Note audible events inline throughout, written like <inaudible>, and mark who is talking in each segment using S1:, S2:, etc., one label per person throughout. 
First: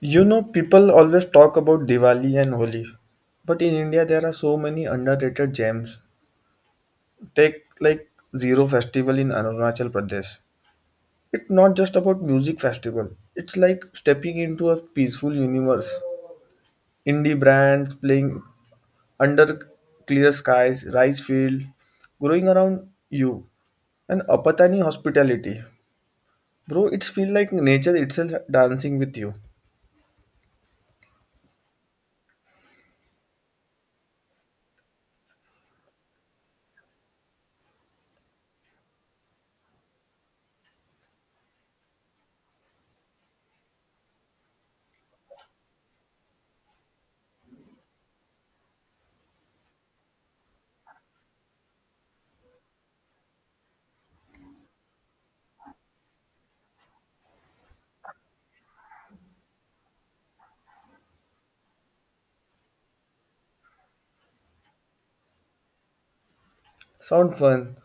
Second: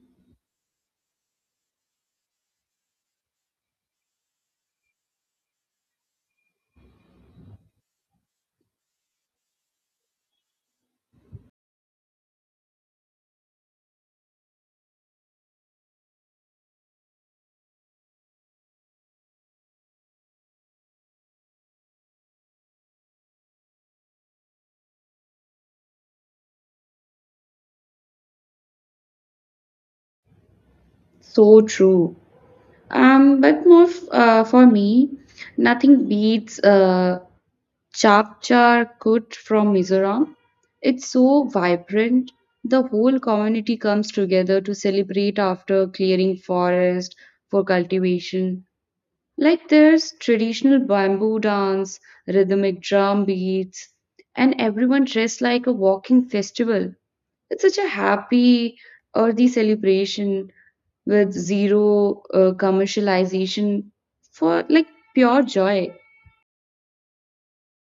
S1: People always talk about Diwali and Holi, but in India there are so many underrated gems. Take like Zero Festival in Arunachal Pradesh. It's not just about music festival. It's like stepping into a peaceful universe. Indie brands playing under clear skies, rice field growing around you, and Apatani hospitality. Bro, it's feel like nature itself dancing with you.
S2: So true. But more for me, nothing beats Chap Char Kut from Mizoram. It's so vibrant. The whole community comes together to celebrate after clearing forest for cultivation. Like there's traditional bamboo dance, rhythmic drum beats, and everyone dressed like a walking festival. It's such a happy, earthy celebration with zero commercialization for like pure joy.
S1: Sound fun,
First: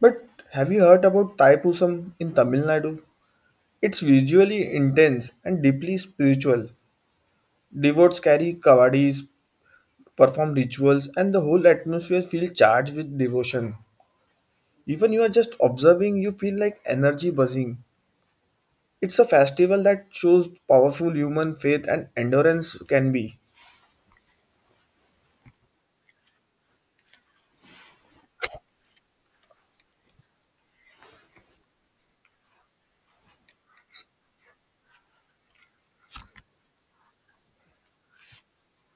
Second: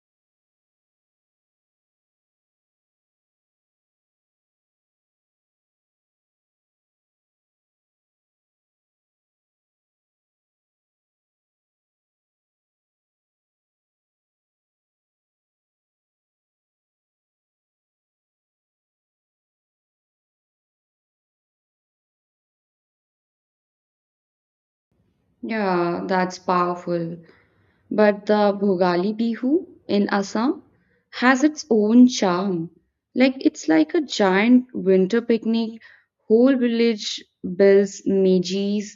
S1: but have you heard about Thaipusam in Tamil Nadu? It's visually intense and deeply spiritual. Devotees carry kavadis, perform rituals, and the whole atmosphere feels charged with devotion. Even you are just observing, you feel like energy buzzing. It's a festival that shows powerful human faith and endurance can be.
S2: Yeah, that's powerful. But the Bhogali Bihu in Assam has its own charm. Like it's like a giant winter picnic. Whole village builds mejis,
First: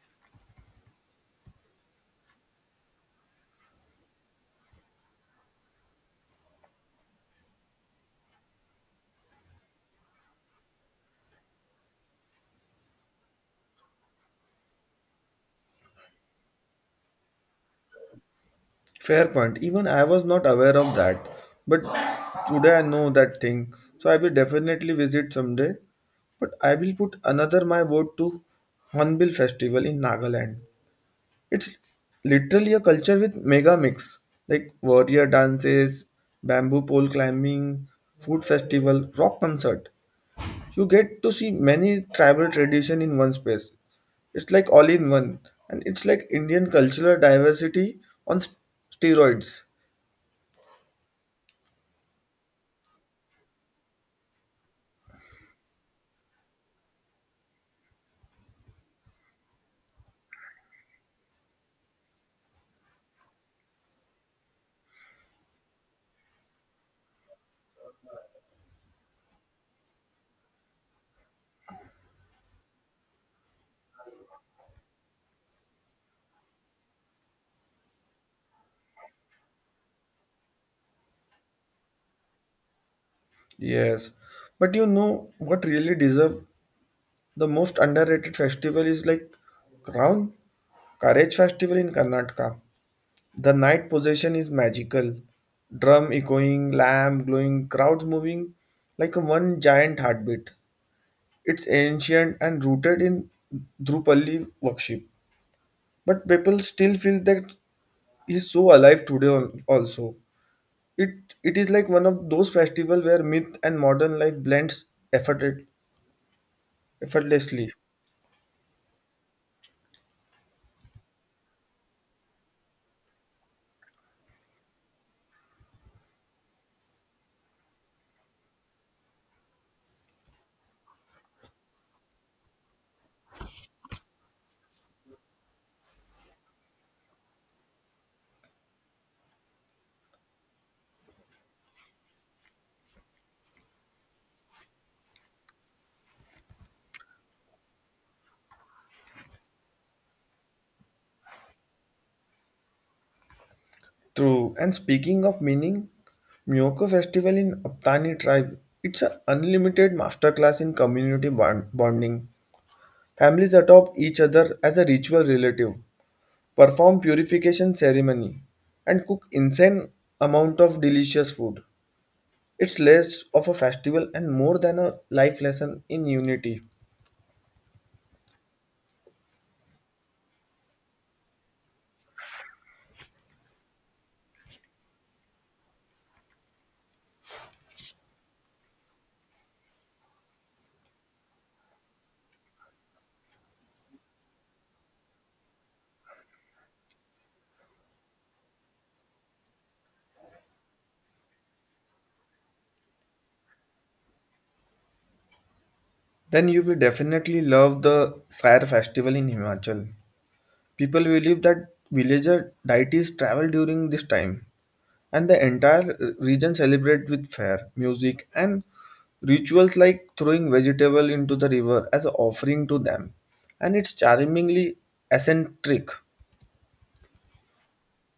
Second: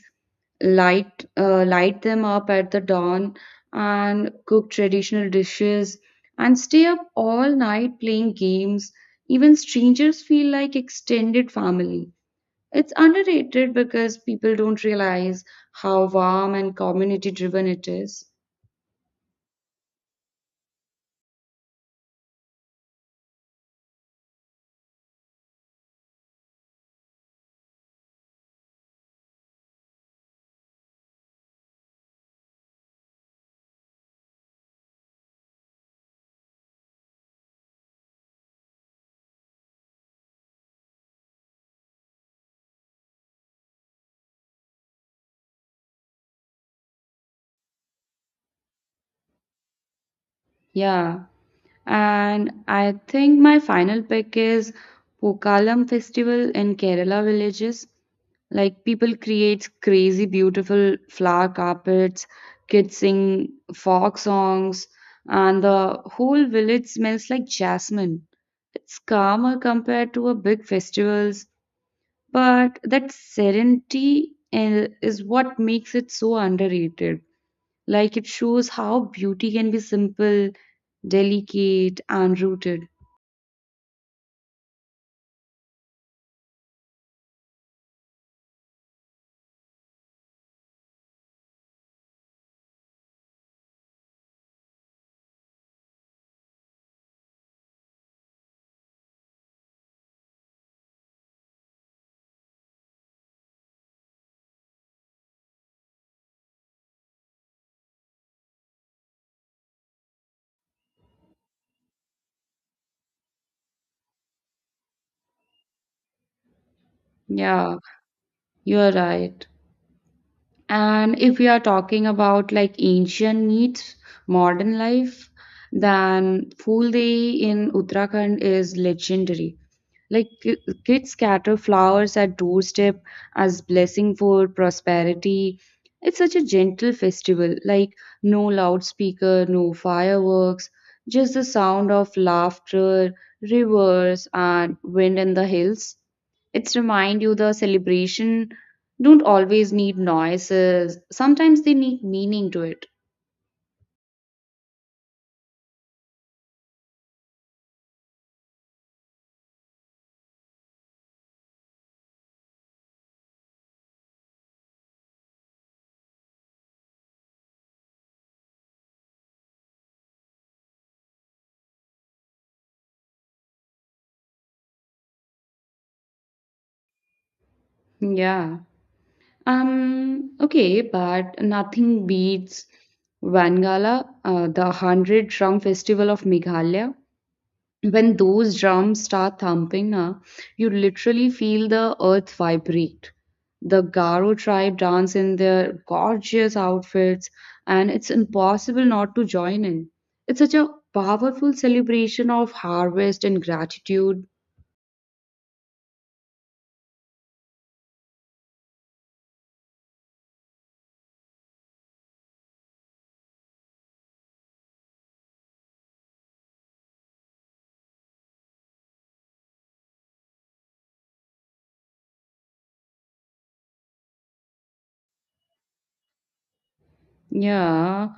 S2: light them up at the dawn, and cook traditional dishes, and stay up all night playing games. Even strangers feel like extended family. It's underrated because people don't realize how warm and community driven it is.
S1: Fair point. Even I was not aware of that. But today I know that thing. So I will definitely visit someday. But I will put another my vote to Hornbill Festival in Nagaland. It's literally a culture with mega mix like warrior dances, bamboo pole climbing, food festival, rock concert. You get to see many tribal tradition in one space. It's like all in one, and it's like Indian cultural diversity on steroids.
S2: Yeah. And I think my final pick is Pokalam festival in Kerala villages. Like people create crazy beautiful flower carpets, kids sing folk songs, and the whole village smells like jasmine. It's calmer compared to a big festivals, but that serenity is what makes it so underrated. Like it shows how beauty can be simple, delicate, and rooted.
S1: Yes, but you know what really deserve the most underrated festival is like Crown Courage Festival in Karnataka. The night possession is magical. Drum echoing, lamp glowing, crowds moving like one giant heartbeat. It's ancient and rooted in Drupali worship, but people still feel that he's so alive today also. It is like one of those festivals where myth and modern life blends effort, effortlessly.
S2: Yeah, you're right. And if we are talking about like ancient needs, modern life, then Phul Day in Uttarakhand is legendary. Like kids scatter flowers at doorstep as blessing for prosperity. It's such a gentle festival, like no loudspeaker, no fireworks, just the sound of laughter, rivers and wind in the hills. It's remind you the celebration don't always need noises. Sometimes they need meaning to it.
S1: True. And speaking of meaning, Miyoko Festival in Aptani tribe, it's an unlimited masterclass in community bonding. Families adopt each other as a ritual relative, perform purification ceremony, and cook insane amount of delicious food. It's less of a festival and more than a life lesson in unity.
S2: Yeah. Okay, but nothing beats Wangala, the 100 drum festival of Meghalaya. When those drums start thumping, na, you literally feel the earth vibrate. The Garo tribe dance in their gorgeous outfits, and it's impossible not to join in. It's such a powerful celebration of harvest and gratitude.
S1: Then you will definitely love the Sire festival in Himachal. People believe that villager deities travel during this time, and the entire region celebrate with fair music and rituals like throwing vegetable into the river as an offering to them. And it's charmingly eccentric.
S2: Yeah,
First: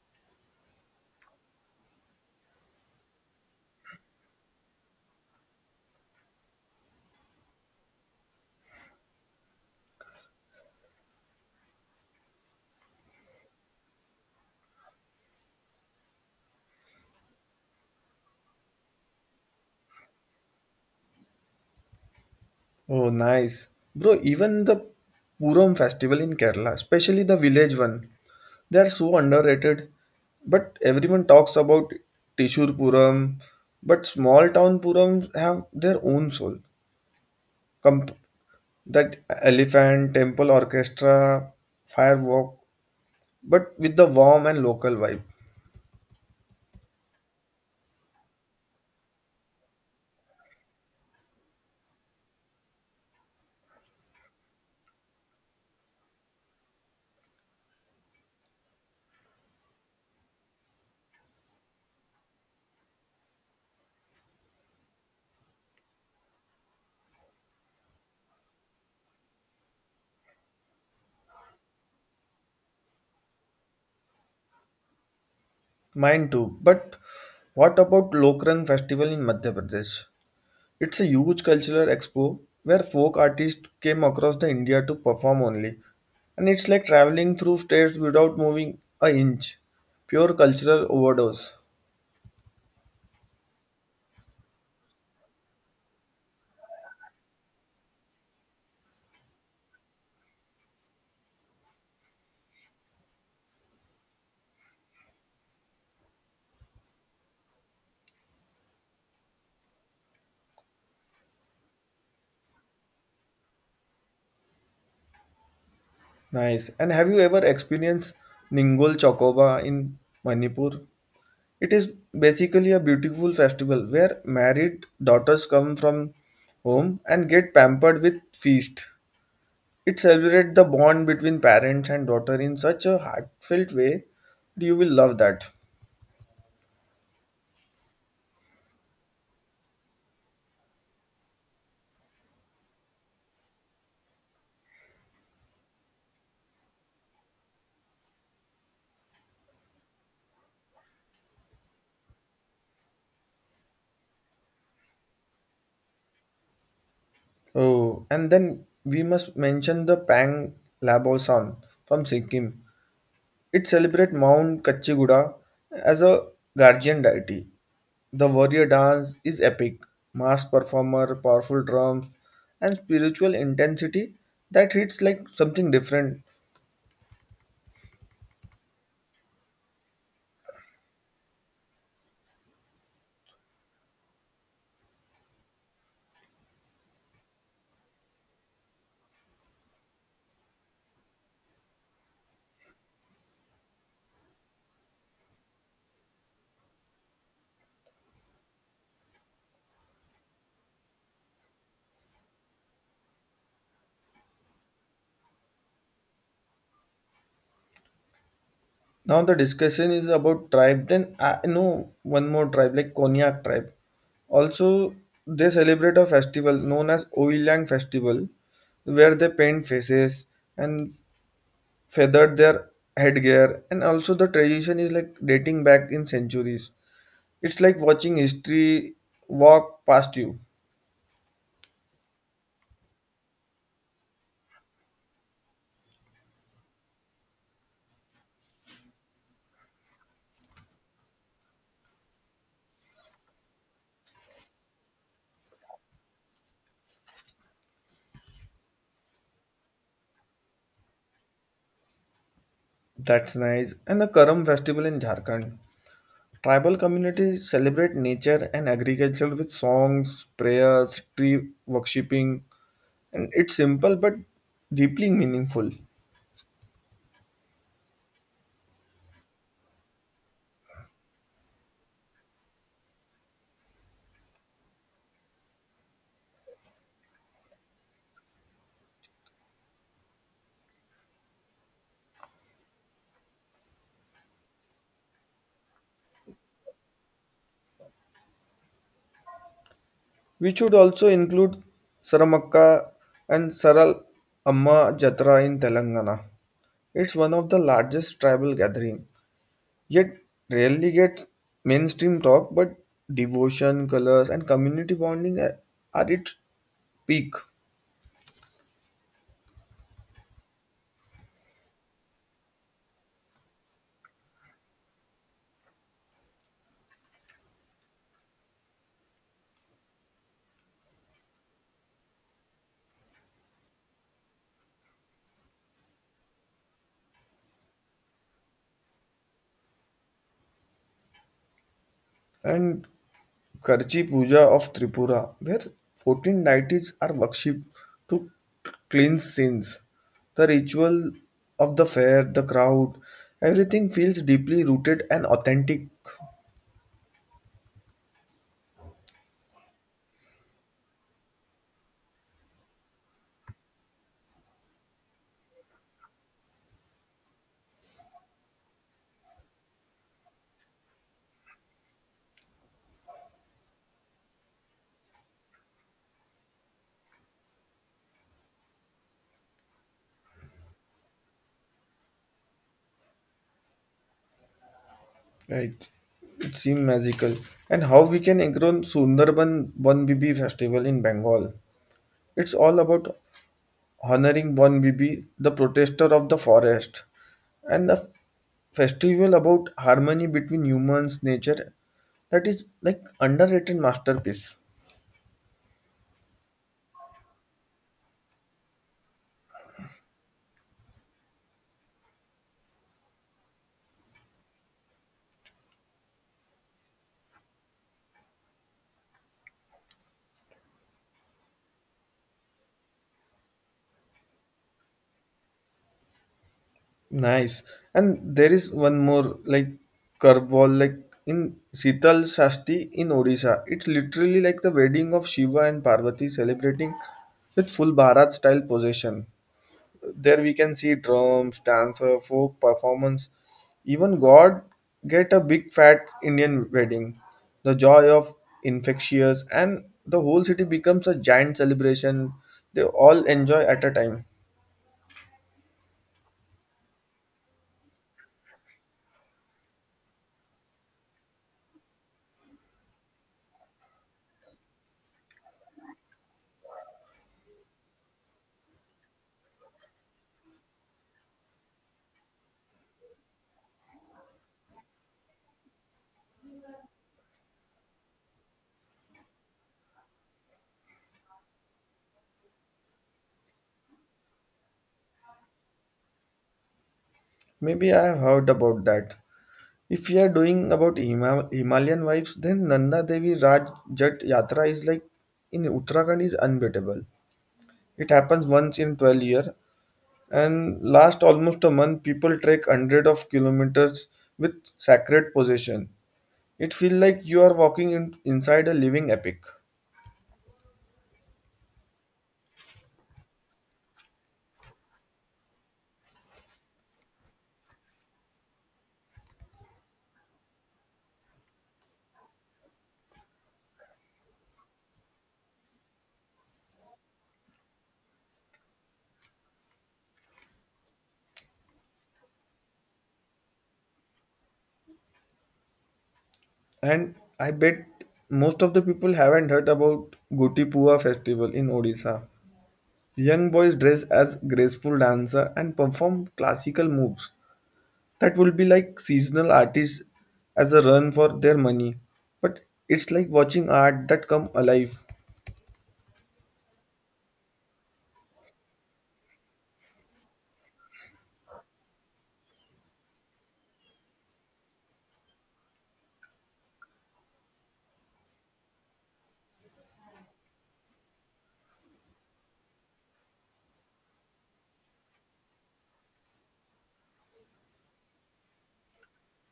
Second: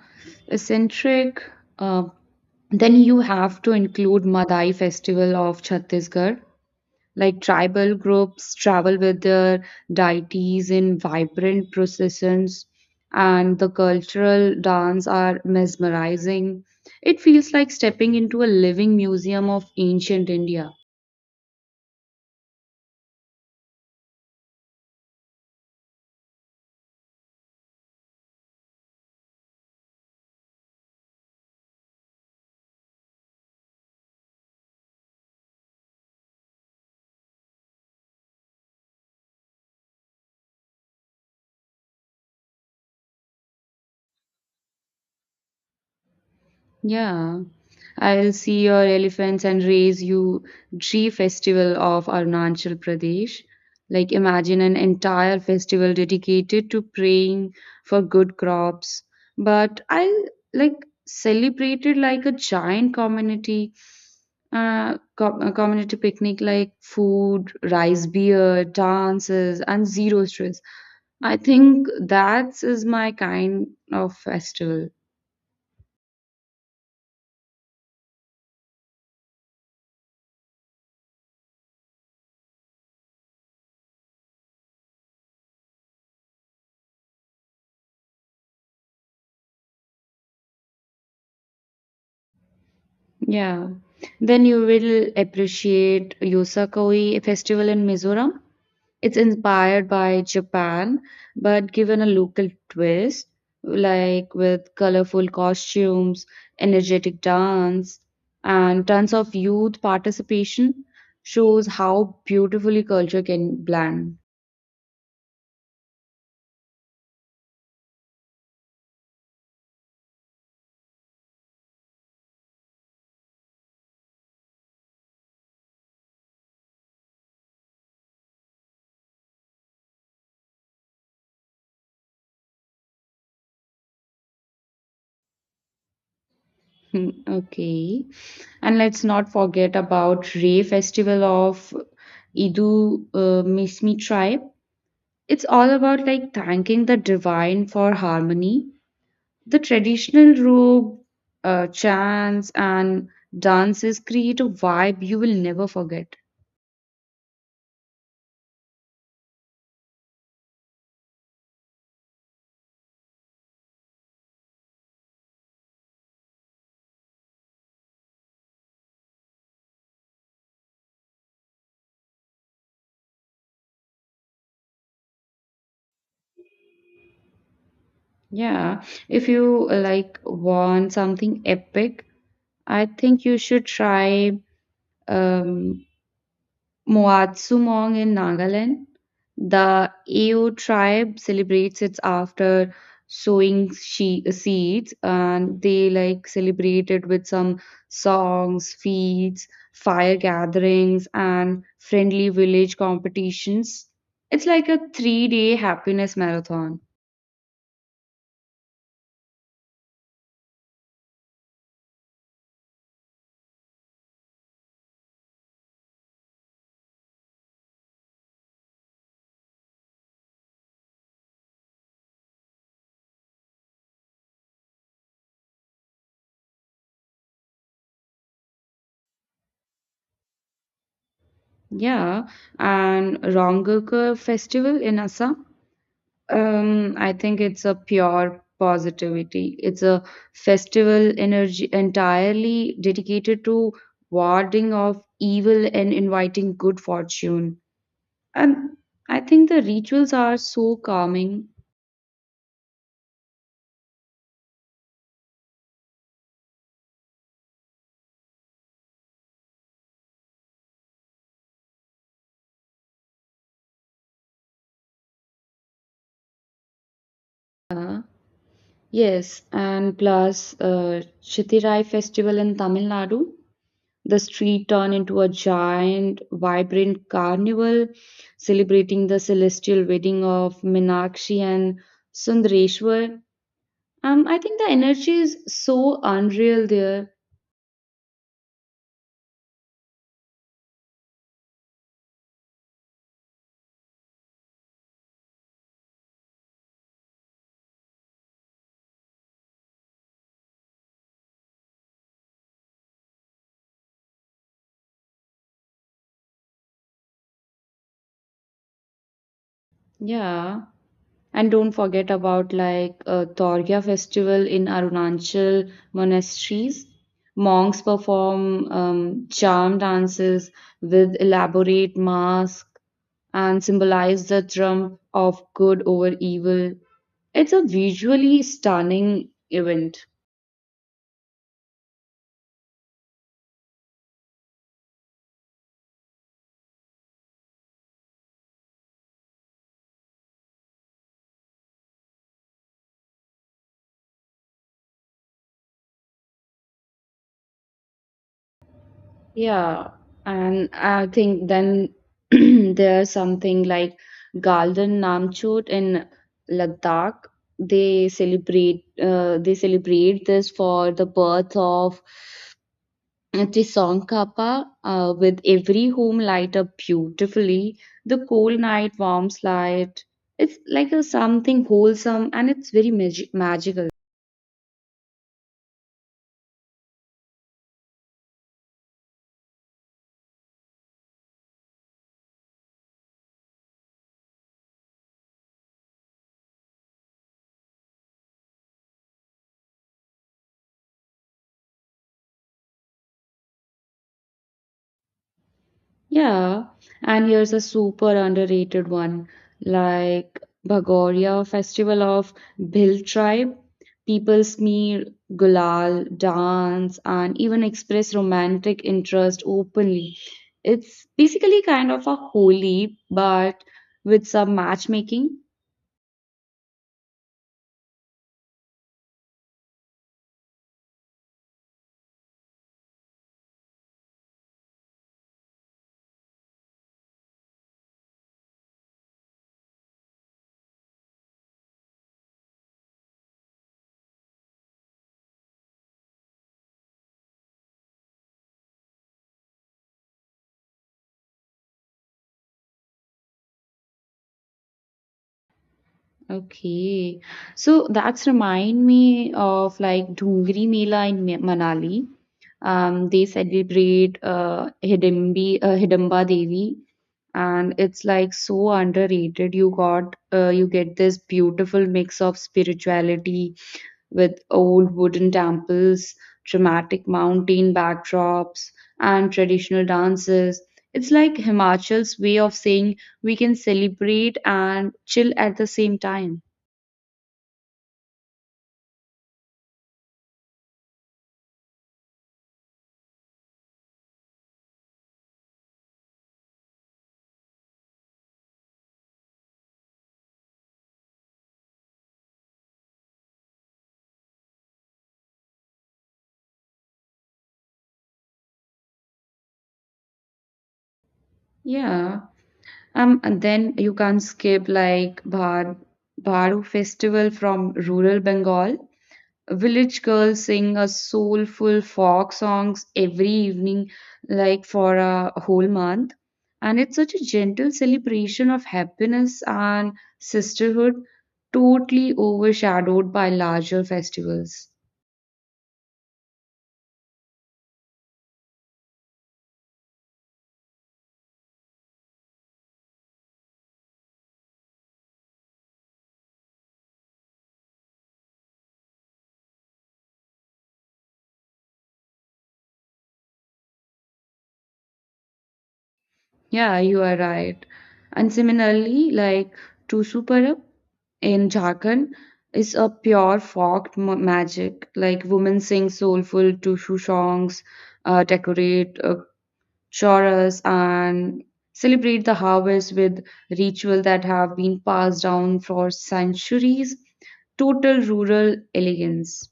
S2: eccentric. Uh, then you have to include Madai Festival of Chhattisgarh. Like tribal groups travel with their deities in vibrant processions, and the cultural dance are mesmerizing. It feels like stepping into a living museum of ancient India.
S1: Oh, nice, bro. Even the puram festival in Kerala, especially the village one, they are so underrated. But everyone talks about Tishur Puram, but small town purams have their own soul. Com- that elephant temple orchestra, firework, but with the warm and local vibe.
S2: Yeah. I'll see your elephants and raise you tree festival of Arunachal Pradesh. Like imagine an entire festival dedicated to praying for good crops. But I'll like celebrate it like a giant community a community picnic like food, rice, beer, dances, and zero stress. I think that is my kind of festival.
S1: Mine too. But what about Lokran Festival in Madhya Pradesh? It's a huge cultural expo where folk artists came across the India to perform only. And it's like traveling through states without moving a inch. Pure cultural overdose.
S2: Yeah. Then you will appreciate Yosakoi Festival in Mizoram. It's inspired by Japan, but given a local twist, like with colorful costumes, energetic dance, and tons of youth participation, shows how beautifully culture can blend.
S1: Nice. And have you ever experienced Ningol Chokoba in Manipur? It is basically a beautiful festival where married daughters come from home and get pampered with feast. It celebrates the bond between parents and daughter in such a heartfelt way. You will love that.
S2: Hmm. Okay. And let's not forget about Ray Festival of Idu Mismi tribe. It's all about like thanking the divine for harmony. The traditional robe, chants, and dances create a vibe you will never forget.
S1: Oh, and then we must mention the Pang Labo song from Sikkim. It celebrates Mount Kachiguda as a guardian deity. The warrior dance is epic, mass performer, powerful drums, and spiritual intensity that hits like something different.
S2: Yeah, if you like want something epic, I think you should try um, Moatsumong in Nagaland. The Ao tribe celebrates it after sowing seeds, and they like celebrate it with some songs, feasts, fire gatherings, and friendly village competitions. It's like a three-day happiness marathon.
S1: Now the discussion is about tribe. Then I know one more tribe like Konyak tribe. Also, they celebrate a festival known as Oilang Festival, where they paint faces and feathered their headgear, and also the tradition is like dating back in centuries. It's like watching history walk past you.
S2: Yeah, and Rongoku festival in Assam. I think it's a pure positivity. It's a festival energy entirely dedicated to warding off evil and inviting good fortune. And I think the rituals are so calming.
S1: That's nice. And the Karam festival in Jharkhand, tribal communities celebrate nature and agriculture with songs, prayers, tree worshipping, and it's simple but deeply meaningful.
S2: Uh, yes, and plus Chittirai festival in Tamil Nadu, the street turned into a giant, vibrant carnival celebrating the celestial wedding of Minakshi and Sundareshwar. I think the energy is so unreal there.
S1: We should also include Saramaka and Saral Amma Jatra in Telangana. It's one of the largest tribal gathering, yet rarely gets mainstream talk. But devotion, colors, and community bonding are its peak.
S2: Yeah. And don't forget about like Torgya festival in Arunachal monasteries. Monks perform charm dances with elaborate masks and symbolize the triumph of good over evil. It's a visually stunning event.
S1: And Karchi Puja of Tripura, where 14 deities are worshipped to cleanse sins. The ritual of the fair, the crowd, everything feels deeply rooted and authentic.
S2: Yeah, and I think then <clears throat> there's something like Galdan Namchot in Ladakh. They celebrate this for the birth of Tsongkhapa. With every home light up beautifully, the cold night warms light. It's like a something wholesome and it's very magical.
S1: Right. It seems magical. And how we can engrow Sundarban One Bibi festival in Bengal. It's all about honoring Bon Bibi, the protester of the forest, and the festival about harmony between humans, nature. That is like underrated masterpiece.
S2: Yeah, and here's a super underrated one like Bhagoria festival of Bhill tribe. People smear gulal, dance, and even express romantic interest openly. It's basically kind of a holy, but with some matchmaking.
S1: Nice. And there is one more like curveball like in Sital Shasti in Odisha. It's literally like the wedding of Shiva and Parvati celebrating with full Bharat style possession. There we can see drums, dancer, folk performance. Even god get a big fat Indian wedding. The joy of infectious, and the whole city becomes a giant celebration. They all enjoy at a time.
S2: Okay, so that's remind me of like Dungri Mela in Manali. They celebrate Hidimba Devi, and it's like so underrated. You got you get this beautiful mix of spirituality with old wooden temples, dramatic mountain backdrops, and traditional dances. It's like Himachal's way of saying we can celebrate and chill at the same time.
S1: Maybe I have heard about that. If we are doing about himalayan vibes, then Nanda Devi Raj Jat Yatra is like in Uttarakhand is unbeatable. It happens once in 12 year and last almost a month. People trek hundred of kilometers with sacred possession. It feels like you are inside a living epic.
S2: Yeah. And then you can't skip like Bharu festival from rural Bengal. Village girls sing a soulful folk songs every evening, like for a whole month. And it's such a gentle celebration of happiness and sisterhood, totally overshadowed by larger festivals.
S1: And I bet most of the people haven't heard about Goti Pua festival in Odisha. Young boys dress as graceful dancer and perform classical moves that will be like seasonal artists as a run for their money. But it's like watching art that come alive.
S2: Yeah, you are right. And similarly, like to Superb in Jharkhand is a pure folk magic. Like women sing soulful Tushu songs, decorate chorus, and celebrate the harvest with ritual that have been passed down for centuries. Total rural elegance.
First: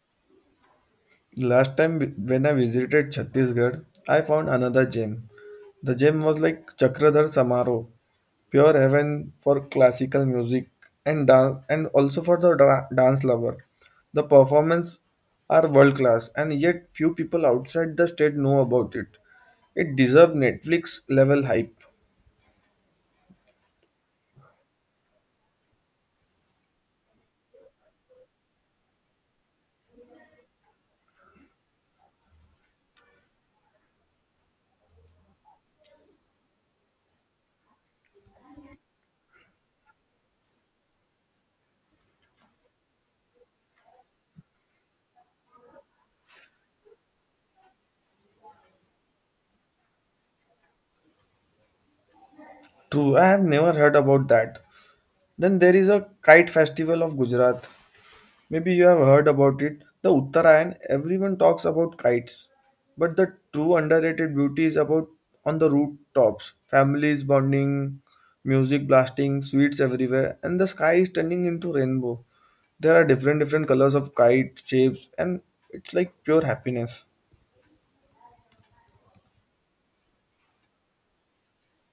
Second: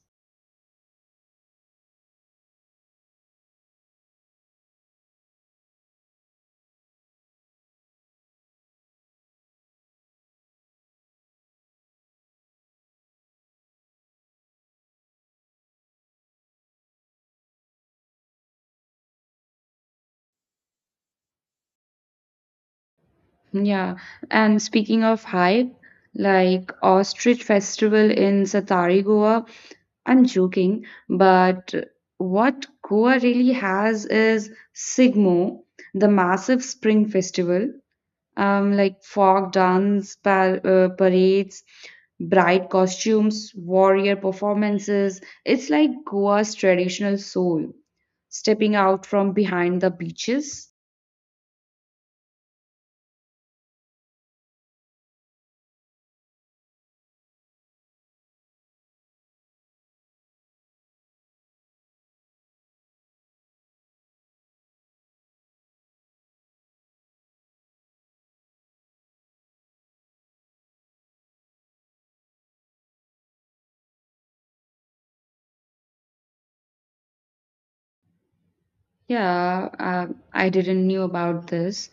S1: Last time when I visited Chhattisgarh, I found another gem. The gem was like Chakradhar Samaro, pure heaven for classical music and dance, and also for the dance lover. The performance are world class, and yet few people outside the state know about it. It deserves Netflix level hype.
S2: Yeah, and speaking of hype, like Ostrich Festival in Satari, Goa. I'm joking, but what Goa really has is Sigmo, the massive spring festival, like folk dance, parades, bright costumes, warrior performances. It's like Goa's traditional soul stepping out from behind the beaches.
S1: True, I have never heard about that. Then there is a kite festival of Gujarat. Maybe you have heard about it. The Uttarayan, everyone talks about kites. But the true underrated beauty is about on the rooftops. Families bonding, music blasting, sweets everywhere, and the sky is turning into rainbow. There are different different colors of kite shapes, and it's like pure happiness.
S2: Yeah, I didn't knew about this,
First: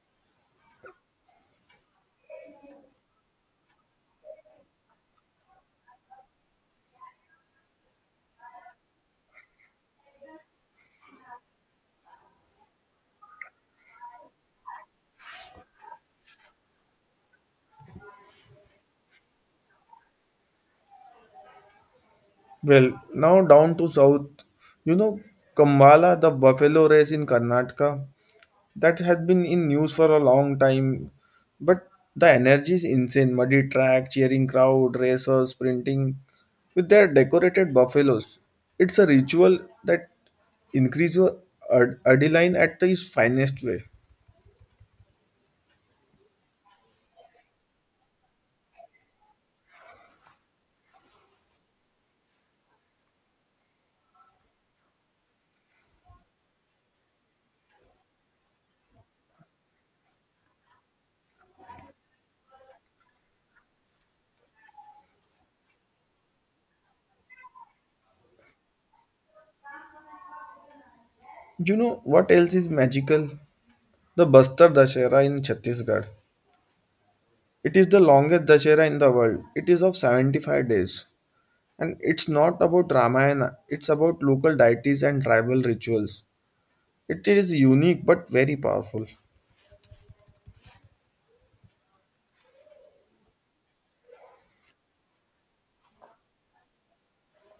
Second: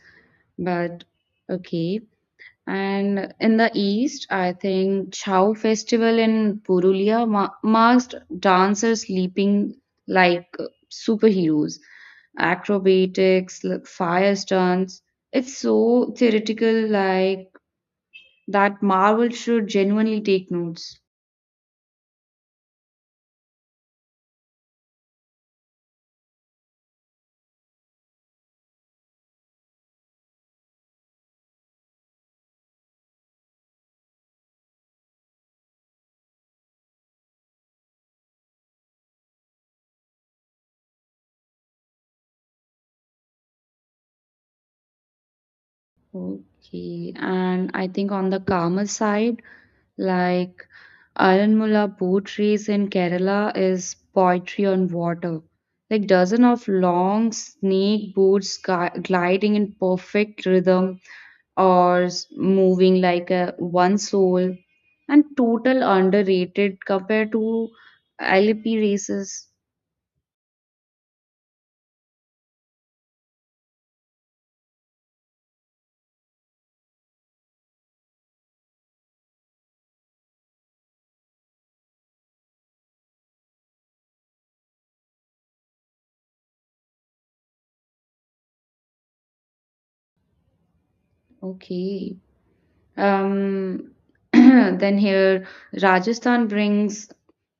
S2: but okay. And in the east, I think Chhau festival in Purulia marks dancers leaping like superheroes, acrobatics, like fire stunts. It's so theoretical, like that Marvel should genuinely take notes.
S1: Well, now down to south. You know Kambala, the buffalo race in Karnataka. That had been in news for a long time. But the energy is insane. Muddy track, cheering crowd, racers sprinting with their decorated buffaloes. It's a ritual that increase your adrenaline at its finest way.
S2: Okay, and I think on the Karma side, like Ironmula boat race in Kerala is poetry on water. Like dozen of long snake boats gliding in perfect rhythm or moving like a one soul and total underrated compared to LP races.
S1: You know what else is magical? The Bastar Dashera in Chhattisgarh. It is the longest Dashera in the world. It is of 75 days. And it's not about Ramayana, it's about local deities and tribal rituals. It is unique but very powerful.
S2: Okay. Um, <clears throat> then here, Rajasthan brings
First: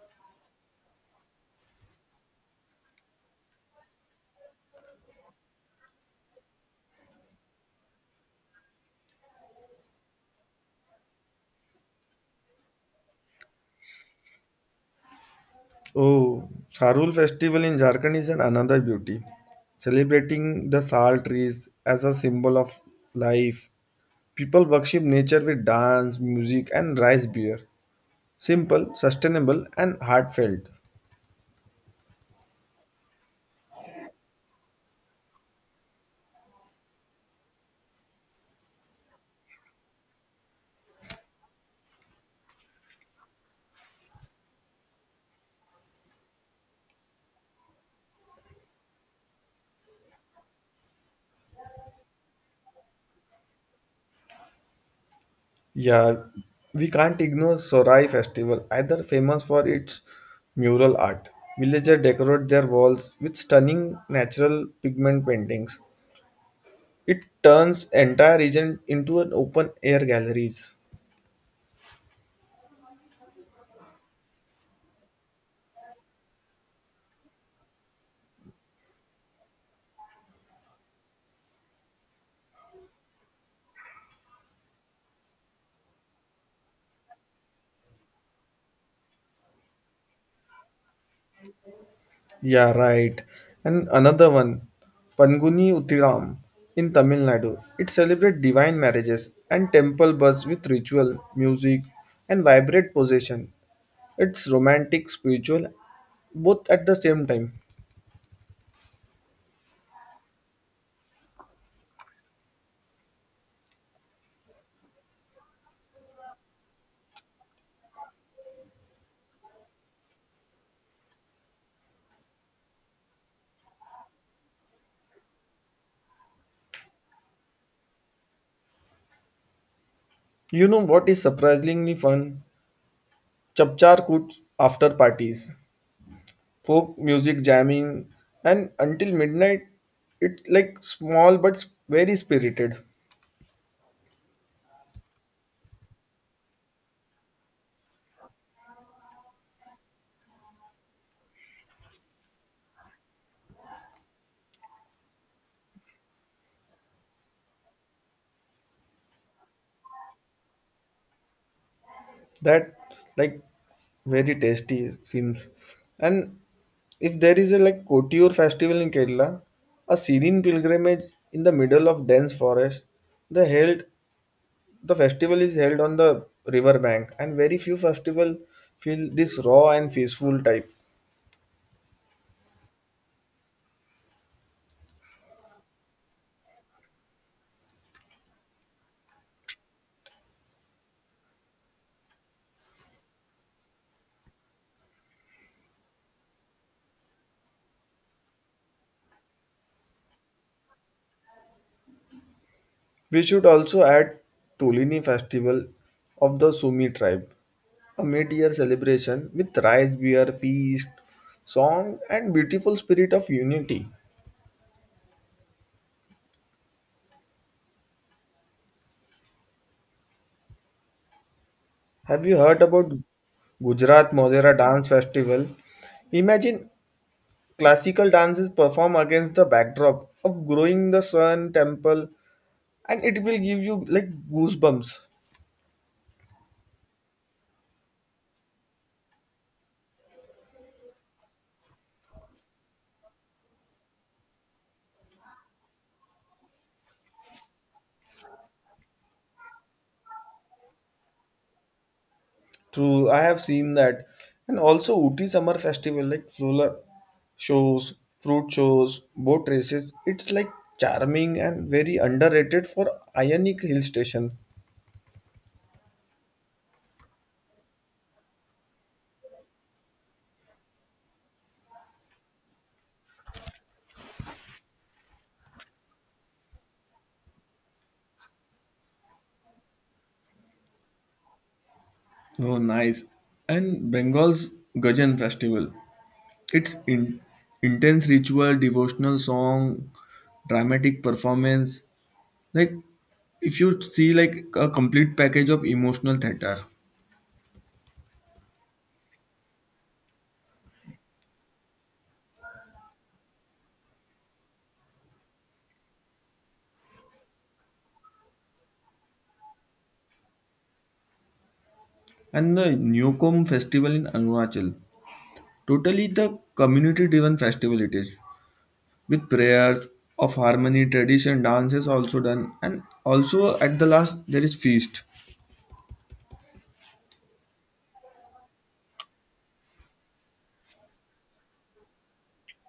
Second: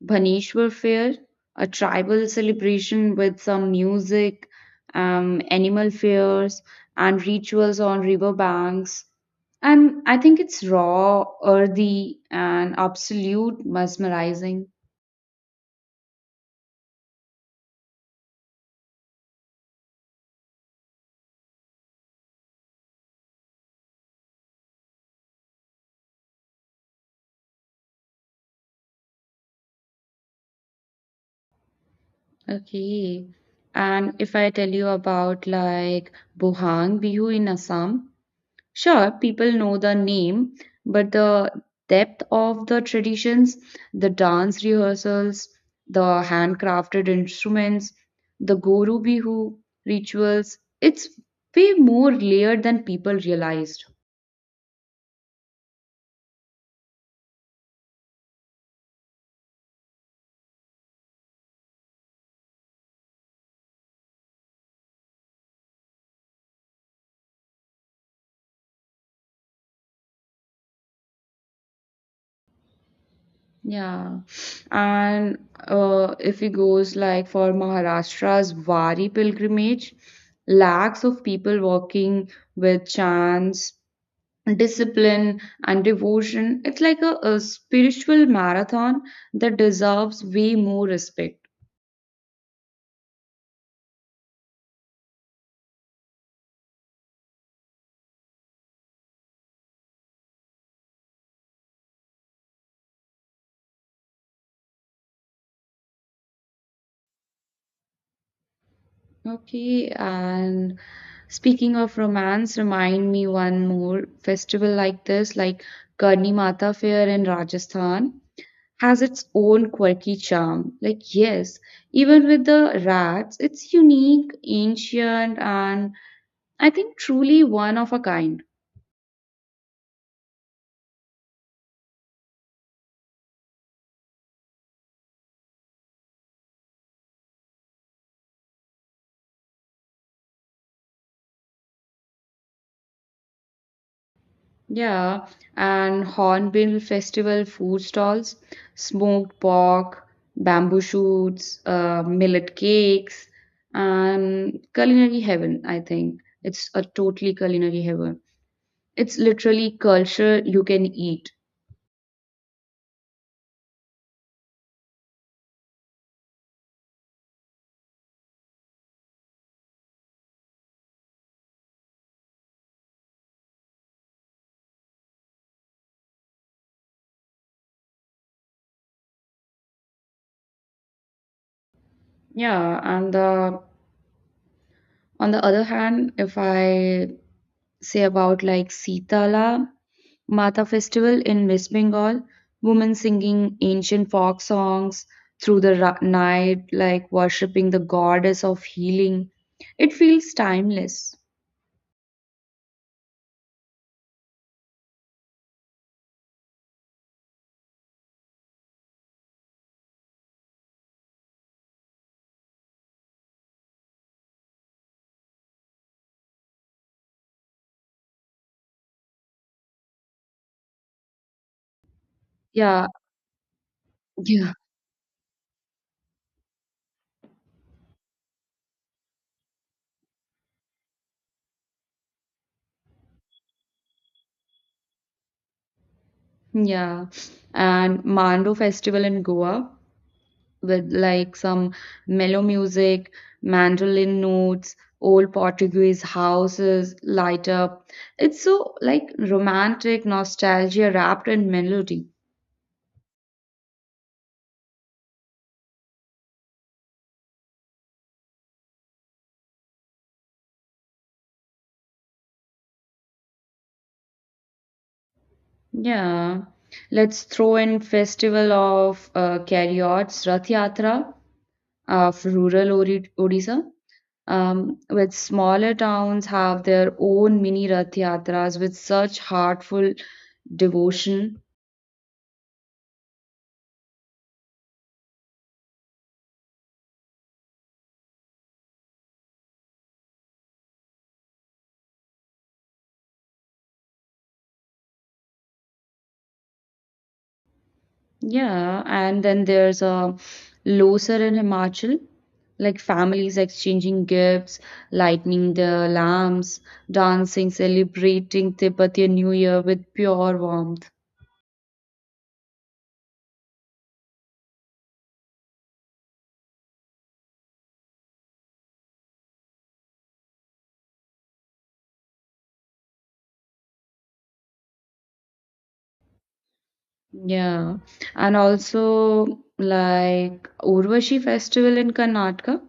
S2: Bhaneshwar Fair, a tribal celebration with some music, animal fairs, and rituals on river banks. And I think it's raw, earthy, and absolute mesmerizing.
S1: Oh, Sarul festival in Jharkhand is an another beauty. Celebrating the sal trees as a symbol of life. People worship nature with dance, music, and rice beer. Simple, sustainable, and heartfelt.
S2: Okay. And if I tell you about like Bohang Bihu in Assam, sure, people know the name, but the depth of the traditions, the dance rehearsals, the handcrafted instruments, the Goru Bihu rituals, it's way more layered than people realized.
S1: Yeah, we can't ignore Sorai festival, either famous for its mural art. Villagers decorate their walls with stunning natural pigment paintings. It turns entire region into an open air galleries.
S2: Yeah, and if it goes like for Maharashtra's Wari pilgrimage, lakhs of people walking with chants, discipline and devotion. It's like a spiritual marathon that deserves way more respect.
S1: Yeah, right. And another one, Panguni Uttiram in Tamil Nadu. It celebrates divine marriages and temple bus with ritual, music, and vibrant possession. It's romantic, spiritual, both at the same time.
S2: Okay, and speaking of romance, remind me one more festival like this, like Karni Mata Fair in Rajasthan, has its own quirky charm. Like, yes, even with the rats, it's unique, ancient, and I think truly one of a kind.
S1: You know what is surprisingly fun? Chapchar Kut after parties. Folk music jamming and until midnight, it like small but very spirited.
S2: Yeah, and Hornbill Festival food stalls, smoked pork, bamboo shoots, millet cakes, and culinary heaven, I think. It's a totally culinary heaven. It's literally culture you can eat.
S1: That like very tasty it seems. And if there is a like Kotiur festival in Kerala, a serene pilgrimage in the middle of dense forest, the held the festival is held on the river bank. And very few festival feel this raw and peaceful type.
S2: Yeah, and on the other hand, if I say about like Sitala Mata festival in West Bengal, women singing ancient folk songs through the night, like worshipping the goddess of healing. It feels timeless.
S1: We should also add Tolini Festival of the Sumi tribe, a mid-year celebration with rice, beer, feast, song, and beautiful spirit of unity. Have you heard
S2: Yeah,
S1: about Gujarat
S2: yeah,
S1: Modera Dance Festival? Imagine classical dances performed against the backdrop of growing the sun temple, and it will give you like goosebumps.
S2: yeah. And Mando festival in Goa with like some mellow music, mandolin notes, old Portuguese houses light up. It's so like romantic nostalgia wrapped in melody.
S1: True, I have seen that. And also Ooty Summer Festival, like solar shows, fruit shows, boat races. It's like charming and very underrated for Ionic Hill Station.
S2: Yeah, let's throw in festival of Kariots, Rath Yatra of rural Ori Odisha, with smaller towns have their own mini Rath Yatras with such heartful devotion.
S1: Oh, nice. And Bengal's Gajan Festival. It's intense ritual, devotional song, dramatic performance. Like, if you see like a complete package of emotional theater.
S2: Yeah, and then there's a Losar in Himachal, like families exchanging gifts, lighting the lamps, dancing, celebrating Tibetan New Year with pure warmth.
S1: And the Neokom Festival in Arunachal. Totally the community driven festival it is, with prayers of harmony, tradition dance is also done, and also at the last there is feast.
S2: Yeah, and also like Urvashi Festival in Karnataka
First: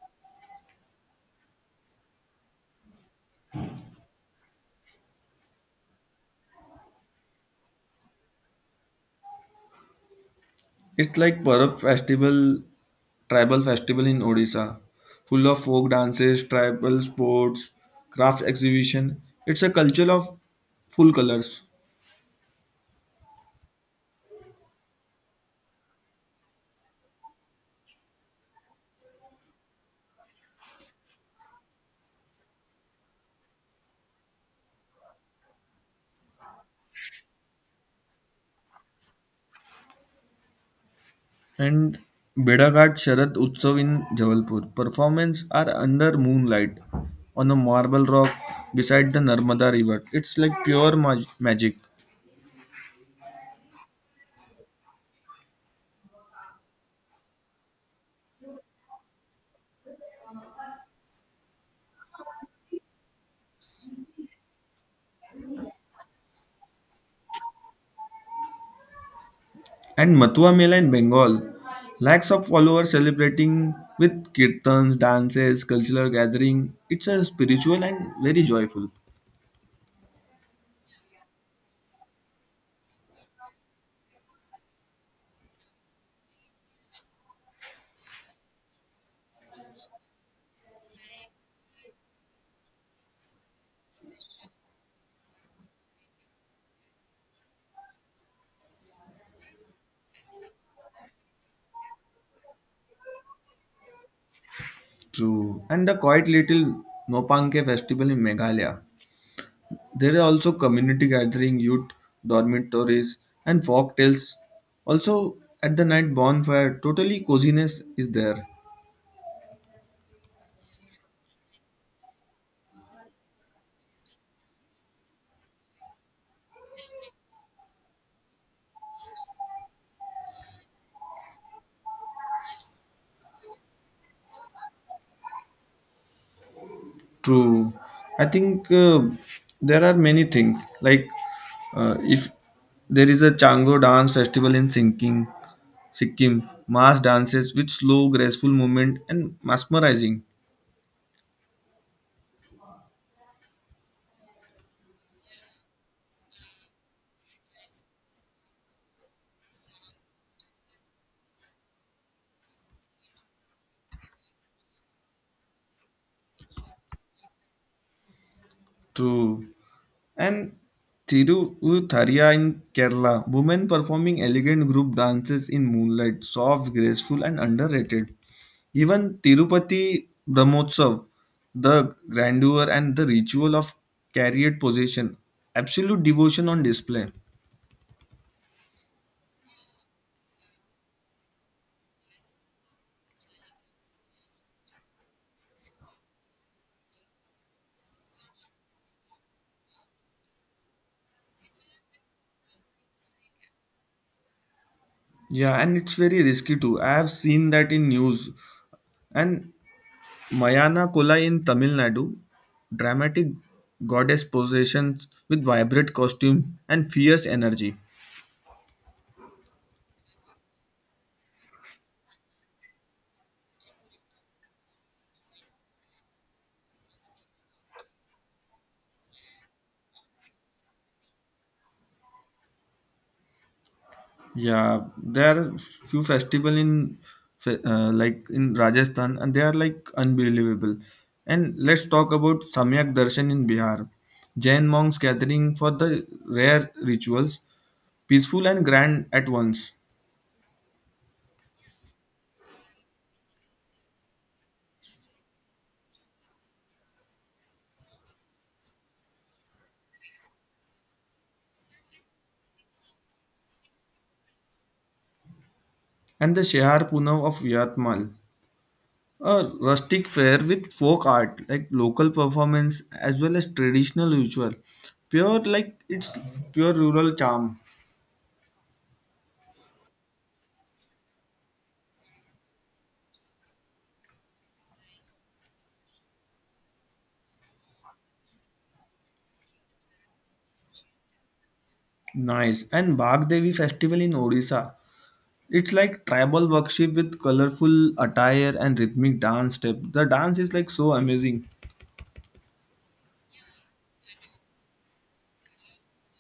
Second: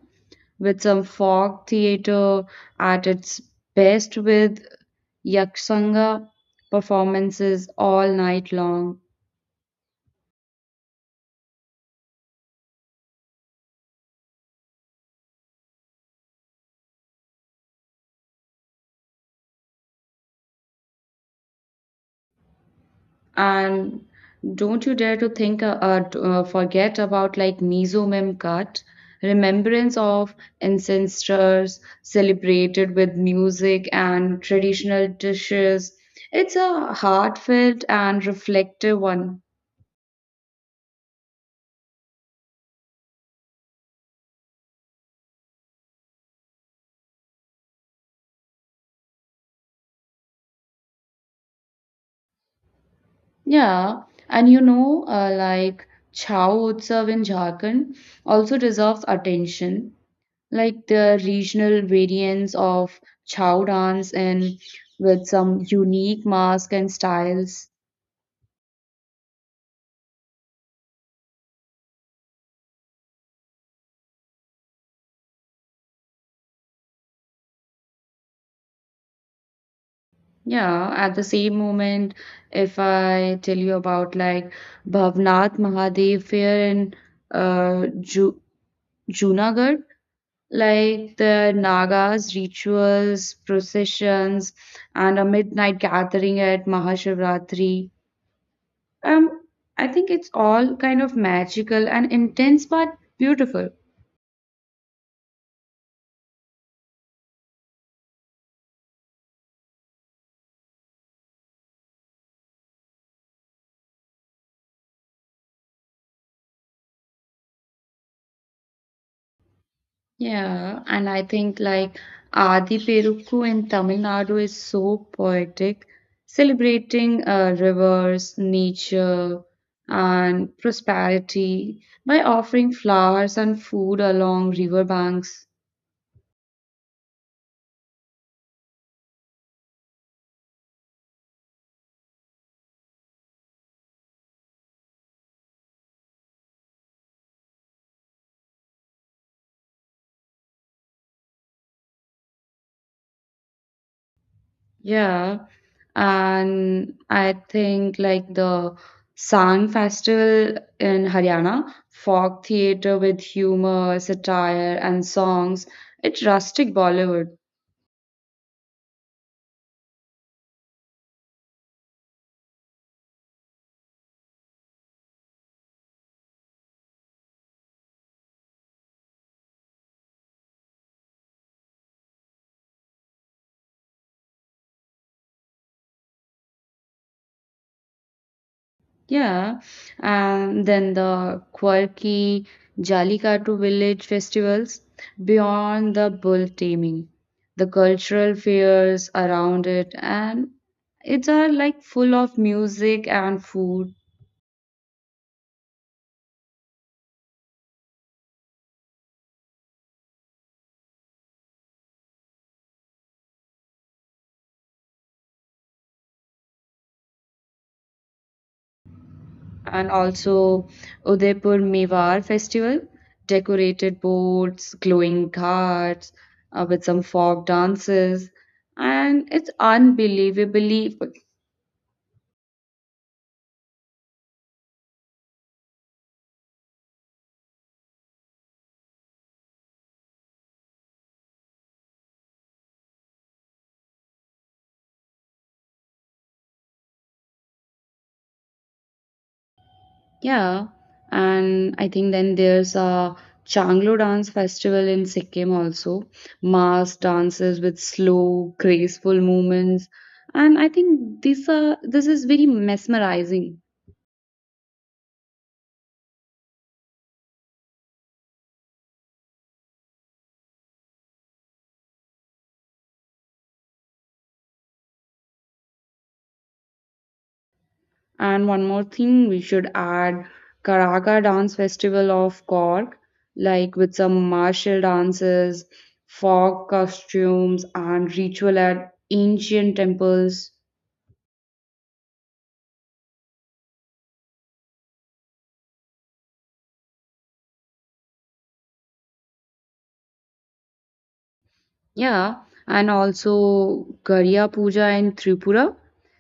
S2: with some folk theater at its best with Yaksanga performances all night long.
S1: It's like Parab festival, tribal festival in Odisha, full of folk dances, tribal sports, craft exhibition. It's a culture of full colors.
S2: And don't you dare to think, forget about like mesomem cut, remembrance of ancestors celebrated with music and traditional dishes. It's a heartfelt and reflective one.
S1: And Bedaghat Sharad Utsav in Jabalpur. Performances are under moonlight on a marble rock beside the Narmada River. It's like pure magic.
S2: Yeah, and you know, like Chao Utsav in Jharkhand also deserves attention. Like the regional variants of chow dance and with some unique mask and styles.
S1: And Matua Mela in Bengal. Lakhs of followers celebrating with kirtans, dances, cultural gathering. It's a spiritual and very joyful.
S2: Yeah, at the same moment, if I tell you about like Bhavnath Mahadev Fair in uh, Ju- Junagadh, like the Nagas rituals, processions, and a midnight gathering at Mahashivratri. Um, I think it's all kind of magical and intense, but beautiful.
S1: True. And the quiet little Nopanke festival in Meghalaya. There are also community gathering, youth dormitories, and folk tales. Also, at the night bonfire, totally coziness is there.
S2: Yeah, and I think like Adi Perukku in Tamil Nadu is so poetic, celebrating rivers, nature, and prosperity by offering flowers and food along riverbanks.
S1: True. I think there are many things. Like if there is a Chango dance festival in Sinking, Sikkim, mass dances with slow, graceful movement and mesmerizing.
S2: Yeah, and I think like the Sang Festival in Haryana, folk theater with humor, satire, and songs. It's rustic Bollywood.
S1: True. And Thiruvutharia in Kerala, women performing elegant group dances in moonlight, soft, graceful, and underrated. Even Tirupati Brahmotsav, the grandeur and the ritual of chariot position, absolute devotion on display.
S2: Yeah, and then the quirky Jallikattu village festivals beyond the bull taming, the cultural fairs around it, and it's are like full of music and food,
S1: Yeah, and it's very risky too. I have seen that in news, and Mayana Kola in Tamil Nadu, dramatic goddess possessions with vibrant costume and fierce energy.
S2: and also Udaipur Mewar festival, decorated boats, glowing carts, with some folk dances, and it's unbelievably.
S1: Yeah, there are few festival in like in Rajasthan, and they are like unbelievable. And let's talk about Samyak Darshan in Bihar. Jain monks gathering for the rare rituals, peaceful and grand at once.
S2: Yeah, and I think then there's a Changlo dance festival in Sikkim also. Mass dances with slow, graceful movements, and I think this is very mesmerizing.
S1: And the Shehar Punav of Yatmal. A rustic fair with folk art like local performance as well as traditional ritual. Pure like it's Pure rural charm.
S2: And one more thing we should add: Karaka Dance Festival of Cork, like with some martial dances, folk costumes, and ritual at ancient temples.
S1: Nice. And Bhag Devi festival in Odisha, it's like tribal worship with colorful attire and rhythmic dance step. The dance is like so amazing.
S2: Yeah, and also Garya Puja in Tripura,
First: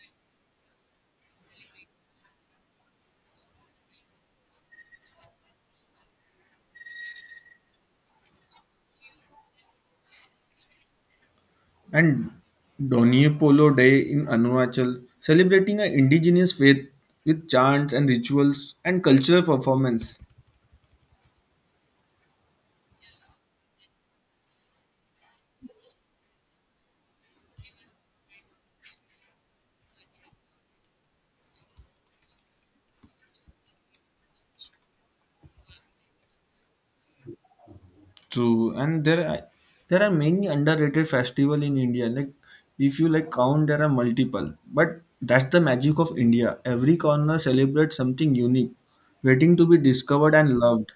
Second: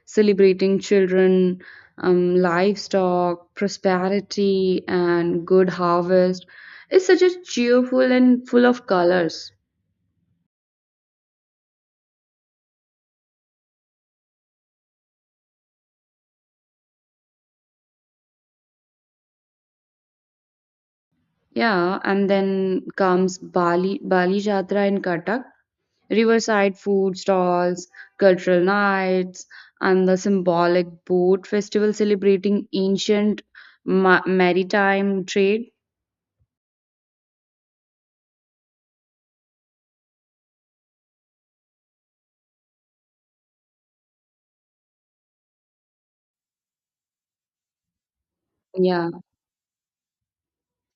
S2: celebrating children, livestock, prosperity, and good harvest. It's such a cheerful and full of colors.
S1: And Doniye Polo Day in Arunachal, celebrating an indigenous faith with chants and rituals and cultural performance.
S2: Yeah, and then comes Bali Bali Jatra in Cuttack, riverside food stalls, cultural nights, and the symbolic boat festival celebrating ancient ma maritime trade.
S1: True, and there are many underrated festival in India. Like if you like count, there are multiple. But that's the magic of India. Every corner celebrates something unique,
S2: Yeah.
S1: waiting to be discovered and loved.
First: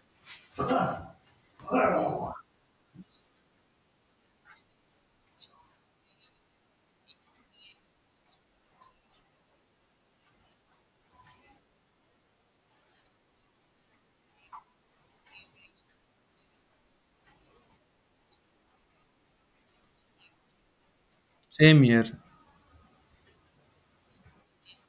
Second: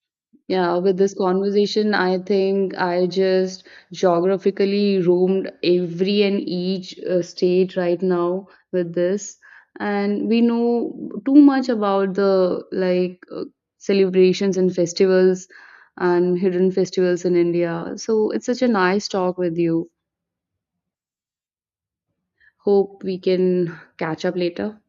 S2: Yeah, with this conversation, I think I just geographically roamed every and each state right now with this. And we know too much about the like celebrations and festivals and hidden festivals in India. So it's such a nice talk with you.
S1: Same here.
S2: Hope we can catch up later.